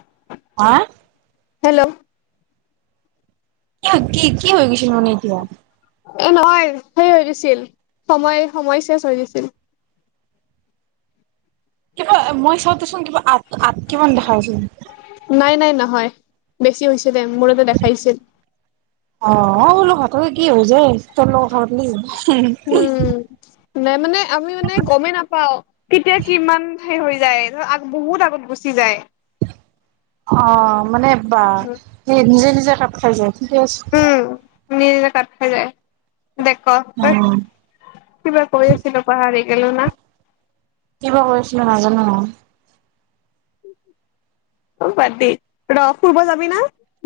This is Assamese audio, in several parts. [inaudible] আহ । হেল্ল' কি কি কি হৈ গৈছে মানে এইটো । এ নহয় সেই হৈ দিছিল সময় সময় চেজ হৈ দিছিল কিবা মই চব । চোন কিবা আ আ কিমান দেখাছিল বছি হৈছে মূ়তে দেখাইছিল অঐ কি হ যে ত লগ সলি উম [unintelligible] আমি মানে গমেই নাপাও কেতিয়া কিমান হৈ যায় ধৰ আ বহুত আগত গুচি যায় । অ মানে বা স নিজে নিজে খাপ খাই যায় গছ নিজে নিজে কাট খাই যায় । অ [unintelligible] কিবা কৈ আছিলো পাহাৰী। গেলো না কিবা কৰিছিল নাজানো আৰু [unintelligible] বাদ দি, ৰ' ফুৰিব যাবি না?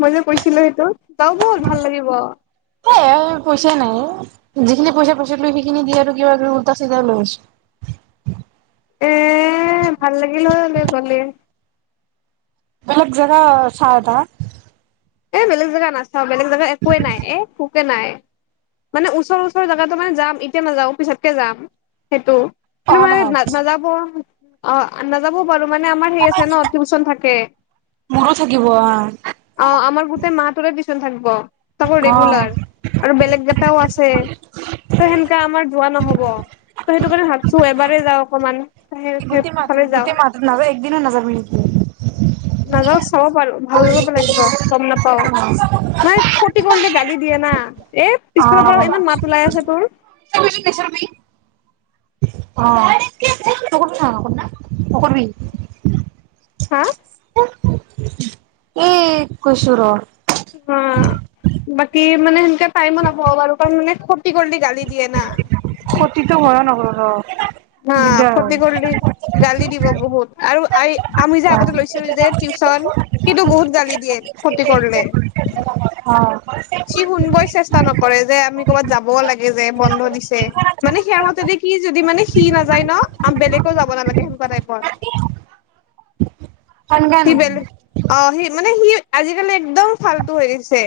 মই যে কৈছিলো সেইটো, যাওঁ ব'ল ভাল লাগিব। এ পইচাই নাই এ। যিখিনি পইচা-পইচা লৈ সেইখিনি দি আৰু কিবা কিবি উল্টা চিধা লৈ আছোঁ । এএ ভাল লাগিল হয় [unintelligible] গ'লে! বেলেগ জেগা চাই থাক। এ বেলেগ জেগা না [unintelligible] বেলেগ জাগা একোৱে নাই, এ নাই, মানে ওচৰ ওচৰৰ জাগাতো মানে যাম এতিয়া নাযাওঁ, পিছতকে যাম সেইটো কিন্তু অহা মানে মাহত [unintelligible] অ', আ নাযাবওঁ পাৰ মানে আমাৰ‌ সেই আছে ন' টিউচন থাকে। মোৰো থাকিব অ অ অ' আমাৰ [unintelligible] থাকিব। তাকো ৰেগুলাৰ, আৰু বেলেগ গেটাও আছে। ত' সেনকা আমাৰ যোৱা নহ [unintelligible] সেইটো কাৰণে ভাবছো এবাৰেই যাওঁ অকণমান। কি গোটেই মাহটো গোটেই মাহটো [unintelligible] একদিনো নাযাব নেকি? নাযা [unintelligible] গম নাপাওঁ, মানে ক্ষতি কৰিলে গালি দিয়ে না। এ পিছফালৰ পৰা ইমান মাত ওলাই আছে তোৰ। অ' [unintelligible] হা? এ গৈছো ৰ'। উউ। বাকী মানে সেনেকে টাইমো নাপাব পাৰু কাৰণ মানে [unintelligible] কৰলি গালি দিয়ে না। [unintelligible] হা দিগদাৰ হয় ক্ষতি কৰিলি গালি দিব বহুত আৰু আ আমি যে আগতে লৈছিলো যে টিউচন, সিতো বহুত গালি দিয়ে ক্ষতি কৰলে অ অ সি শুনবই চেষ্টা নকৰে যে আমি ক'ৰবাত যাবও লাগে যে বন্ধ দিছ [unintelligible] মানে সিয়াৰ মতেদি সি যদি মানে সি নাযায় ন', আ বেলেকেও যাব নালাগে সেনেকুৱা টাইপৰ সি বেলে, অ' সি মানে সি আজিকালি এক একদম ফালটো হৈ দিছে।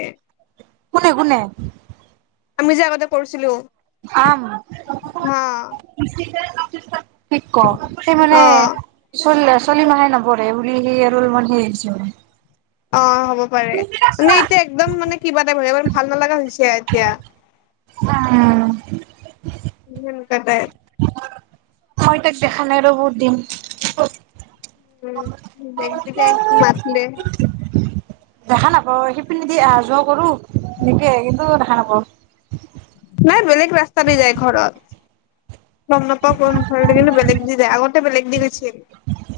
কোনে কোনে? আমি যে আগতে কৰিছিলো। অম। হা কি ক সেই মানে অ চল চলি মাহে নপঢ়ে বুলি সেই আৰু অলমান সেইছে। অ হ'ব পাৰে, মানে এতিয়া একদম মানে কিবা টাইপ ভাল নালগা হৈছে কতিয়া উম কটাই মই তাক দেখা নাই ৰ বহুত দিন। [unintelligible] মছলে। পিনি দি অহা যোৱা কৰো, এনেকে কিন্তু দেখা দেখা নাপাওঁ। নাই বেলেগ ৰাস্তা দি যায় ঘৰত। গম নাপাওঁ কোন ফালেদি কিন্তু বেলেগুি যায়। আগত এ বেলেগ দি গৈছিল,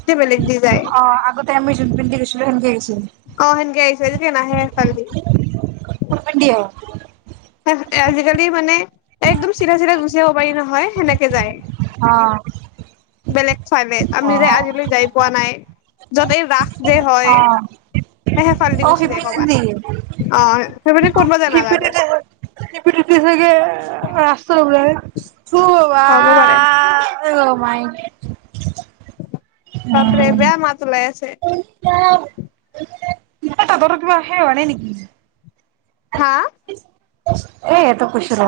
এয়া বেলেগ দি যায় অ', আগতে আমি যোন পিন্ধি গৈছিলো সেনেকে আহিছিল। হেইটেদি নহে হেফালেদি। ডিয়া আজিকালি মানে একদম চিধা চিধা গুচি আহিব পাৰি নহয় সেনেকে যায়। অহ। বেলেগ চালে আমি যে আজিলৈ যাই পোৱা নাই। য'তেই ৰাস যে অ হয় হেফালেদি অ গুচি যায় কৰ'বাত। সিপিনেদি অ', সেইবে ক'তবা যাই নাজানো। নিপিদিতি চাগে ৰাস্তাৰ ত হ'ব পাৰে থোৱা অহ মাই বাপৰে উম বেয়া মাত ওলাই আছে। [inaudible] [inaudible] ত ত তত কিবা আহে নে নেকি। হা? এ এইটো কইচো ৰ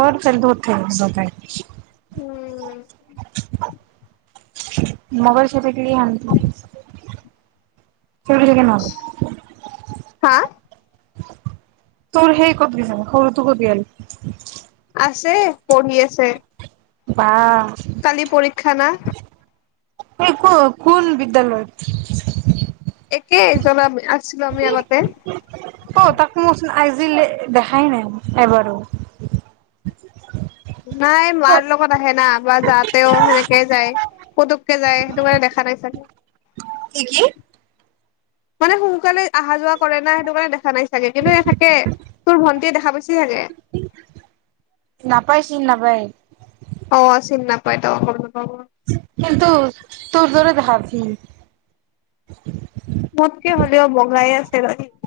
মোৰ [unintelligible] উঠে নিজকে। উ, উ। মগৰ চতাক [unintelligible] হা [unintelligible] তৰ সেই কত লৈ যাব, সৰুটো হল বিহাৰী। আছে, পঢ়ি আছে। বা কালি পৰীক্ষা না? এই ক কোন বিদ্যালয়ত? একেই জলা আছিলো আমি আগতে। অ, তাকোটো মইচোন আজিলে দেখাই নাই এবাৰো। নাই, মাৰ লগত আহে না। বা যাওতেও সেনেকে যায়। পোতুককে যায়। সেইটো কাৰনে দেখা নাই চাগে। কি? কি? মানে সোনকালে আহা-যোৱা কৰে না, সেইটো কাৰণে দেখা নাই চাগে। কিন্তু এ থাকে, তোৰ ভন্টিয়ে দেখা পাইছে। নাপায়, চিন নাপায়। অ, চিনি নাপায় ত অ। কিন্তু তোৰ দৰে হাফী। মোতকে হ'লেও [unintelligible]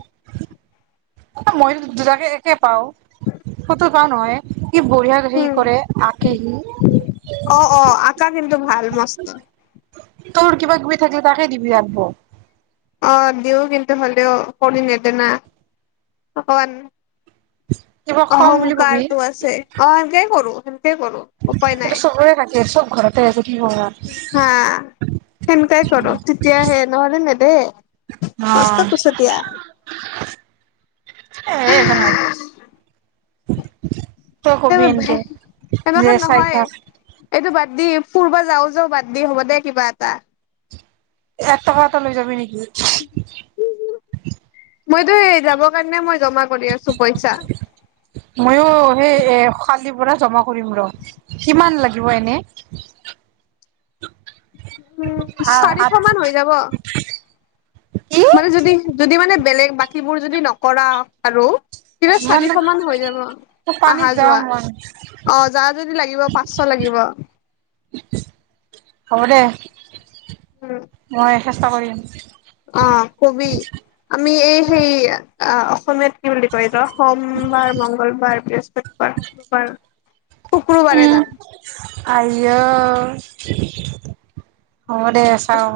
মইয়ো দুটাকে একে পাও। কতত কোৱা নহয় এ। উম, অ-অ আঁকা কিন্তু ভাল মস্ত। তৰ কিবা-কিবি থাকলে তাকে দিবি আনব'। অ দিও কিন্তু হলেও কৰি নেদে না। অকমান কিবা খং বুলি অহংকাৰটো আছে, অ সেই কৰো। কৰো উপায় নাই সেটো চবৰে থাকে আৰু চব ঘৰতে আছে কি কবা। হা সেনকাই কৰো, তেতিয়া আহে নহলে না তাকেহে হে মছট' অ', কুছটিয়া। [inaudible] ষ্ট কবি এনকে যে, চাই থাক। ব দি ফূৰবা যাও যও। বাদ দি, হ'ব দে কিবা এটা। এটা এটা লৈ যাবি নেকি? মইতো সে যাবৰ কাৰণে মই জমা কৰি আছো পইচা মইয়ো সেই এ জা কৰিম ৰ কিমান লাগিব এনে উ চাৰিশ আঠ মান হৈ যাব কি মানে যদি যদি মানে বেলেগ বাকীবোৰ যদি নকৰা আৰু কিবা ইমান চাৰিশ মান হৈ যাব অহা পানীত যাব যোৱা মন অ যাৰ যদি লাগিব পাঁচশ লাগিব হ'ব দে উম মই চেষ্টা কৰিম । অ কবি আমি এই সেই অ অসমীয়াত কি বুলি কয় ৰ সোমবাৰ মং্গলবাৰ বৃহস্পতিবাৰ শুক্ৰবাৰ শুক্ৰবাৰে যাম আে অ' দে চাওঁ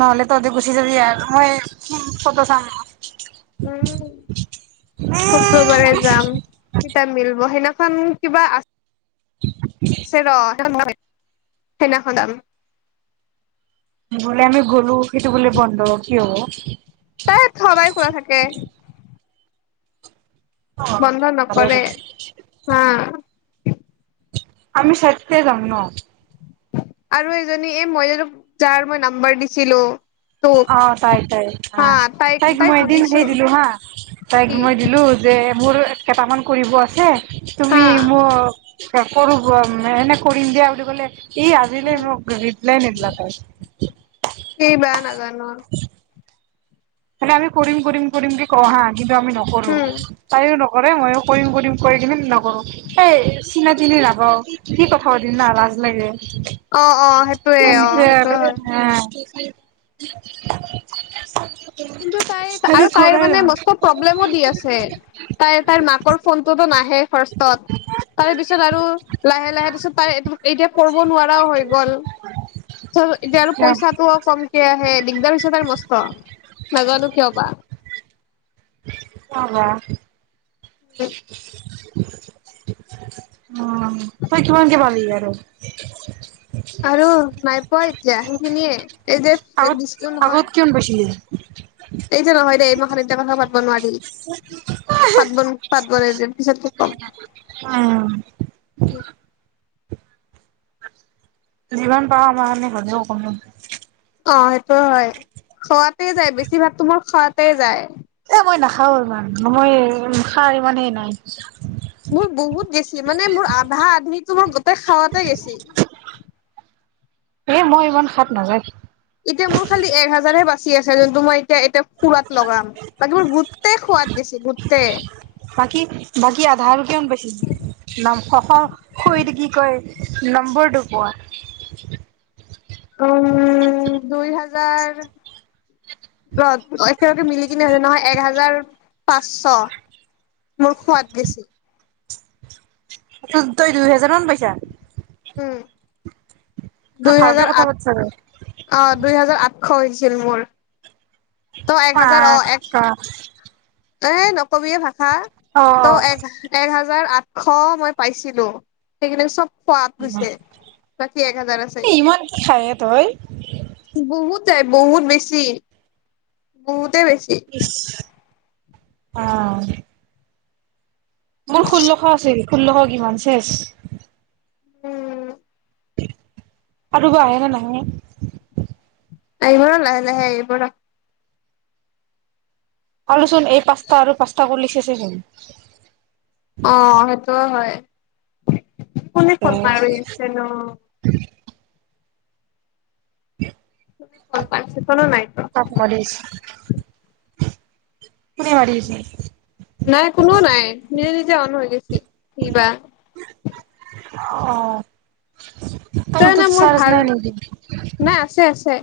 নহ'লে তহতে গুছি যাবি ইাৰ হয় কত চাম উম সববাৰে যাম । চিতা মিলব সেইদিখন কিবা আ ছে ৰ সেইনেখন দাম বোলে আমি গ'লো সেইটো বোলে বন্ধ কি হ'ব তাই সবাই খোলা থাকে । অ', বন্ধ ভালে নকৰে হা আমি চৰতে যাম ন আৰু এজনী এ মই জো যাৰ মই নাম্বাৰ দিছিলো । অ তাই তাই হ তাইক মই এদিন সেই দিলো হা তাইক কি মই দিলো যে মোৰ কেইটামান কৰিব আছে তুমি হা ম কৰ এনে কৰিম দিয়া বুলি কলে ই আজিলন ৰিপলোইনদলা তাই হয় [inaudible] সি বেয়া নাজা অ হলে আমি কৰিম কৰিম বুলি কোও হা কিবা আমি নকৰো উম, তায়ো ন কৰে ময়ো কৰিম কৰিম কৰি কিনে নকৰো এই চিনা তিনি নাপাও কি কথা পাতিম না লাজ লাগে । অ অ সেইটয়ে অ সেইটোয়ে হয় । হয় । ত ত মে প্ৰব্লেমো দি আছে তাই তাইৰ মাকৰ ফোনটোতো নাহে ফত তাৰ পিছত আৰু লেে ত এতিয়া কৰিব নোৱাৰাও গল এতি পইচাটো কমক আহে দিগদাৰ হৈছে তস নাজানো কিয় বা অবা [unintelligible] উ তই কিমানকে পালি আৰু আৰু নাই পোৱা এতিয়া সেইখিনিয়ে এই যে আগত দিছিলো নহয়। আগত কমান বেছিলিে এই জে নহয় দেই মই এমাহ কথা পাতব নোৱাৰি পাতব পাতবো নোৱাৰাৰ পিছত খুব কম । উম, জীৱন পাওঁ আমাৰ কাৰণে হ'লেও অকমান অ সেইটো হয় খোৱাতে যায় বেছিভাগ তোমাক খোৱাতে যায় এ মই নাখাও ইমান মই খাৰ ইমান হে নাই মোৰ বহুত গেছি মানে মোৰ আধা আধিতো মোৰ গোটেই খাৱাতে গেছি এ মই ইমান খাপ নাযায় এতিয়া মোৰ খালি এক হাজাৰহে বাচি আছে যোন । দুমাই তিয়া এতিয়া ফুৰাত লগাম তাক মোৰ গোটটেই খোৱাত গৈছে গোটটেই বাকী বাকী আধা আৰু কিমান পাইছিলি? । [unintelligible] কি কয় নম্বৰটো কোৱা উম দুই হাজাৰ একেলগে মিলি তিনি হাজাৰ নহয় এক হাজাৰ পাঁচশ মোৰ খোৱাদ বেছি তই দুই হেজাৰ মান পাইছা । উম তই দুই ভালকে হাজাৰ কথা আঠ পাত চাগে। অ দুই হাজাৰ আঠ খছিল মোৰ ত এক হাজাৰ অ এক আছা এ নকবিয়ে ভাল। হা আঠশ মই পাইছিলো সেইখিনি চব সোৱাত হৈছে বাকী এক হাজাৰ আছে এ ইমান কি খাই এ তই? বহুত তাই বহুত বেছি বহুত ইছ অ মোৰ ষোল্লশ আছিল। ষোল্লখ কিমান চেচ উম আৰু বাহে বা নাহে আহিব ৰ লাহে লাহে আহিব ৰ কলোচোন এই পাঁচতা আৰু পাঁচতা কৰিলে চেচেহয় অহ অ হয় কোনে এ ফোন মাৰিছেনো? ক [unintelligible] গম পাইছিলো [unintelligible] কোনে মাৰিছে নাই কোনো নাই নিজে নিজে অন হৈ গৈছে কি বা অহঁ জানা মোৰ ভাল নেকি নাই আছে আছে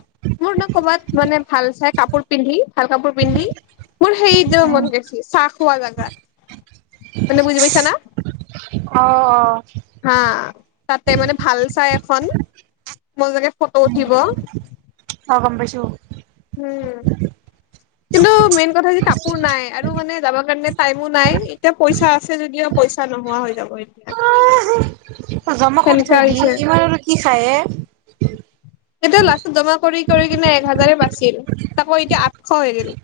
মোৰ নহ ক'বাত মানে ভাল চাই কাপোৰ পিন্ধি ভাল কাপোৰ পিন্ধি মোৰ সেই যাব উম মন গৈছে চাহঁ খোৱা জাগাত মানে বুজি পাইছা না অহ হা অহ তাতে মানে ভাল চাই ফন মোৰ চাগে ফটো উঠিব। হয় গম পাইছো। উম কিন্তু মেইন কথা যে কাপোৰ নাই আৰু মানে যাবা কাৰণে টাইমো নাই এতিয়া পইচা আছে যদিও পইচা নোহোৱা হৈ যাব এতিয়া আহ জমা কৰি সেনেকা থৈ দি হৈছে ইমান আৰু কি খায়ে। এতিয়া লাষ্টত জমা কৰি কৰি কিনে এক হাজাৰে বাছিল তাকো এতিয়া আঠশ হৈ গেল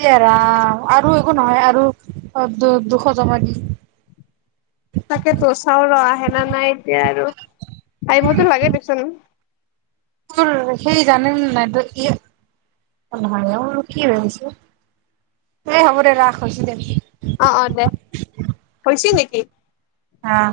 ইয়ে ৰাম আৰু একো নহয় আৰু দু-দুশ টকা দি। তাকেতো চাউলৰ আহেনা নাই এতিয়া আৰু আহিবতো লাগে দেচোন তোৰ সেই জানিম নাই কি নহয়োৰ কি হৈছে এ হব দে ৰাস হৈছে দে অ অ দে হৈছে নেকি এক আহ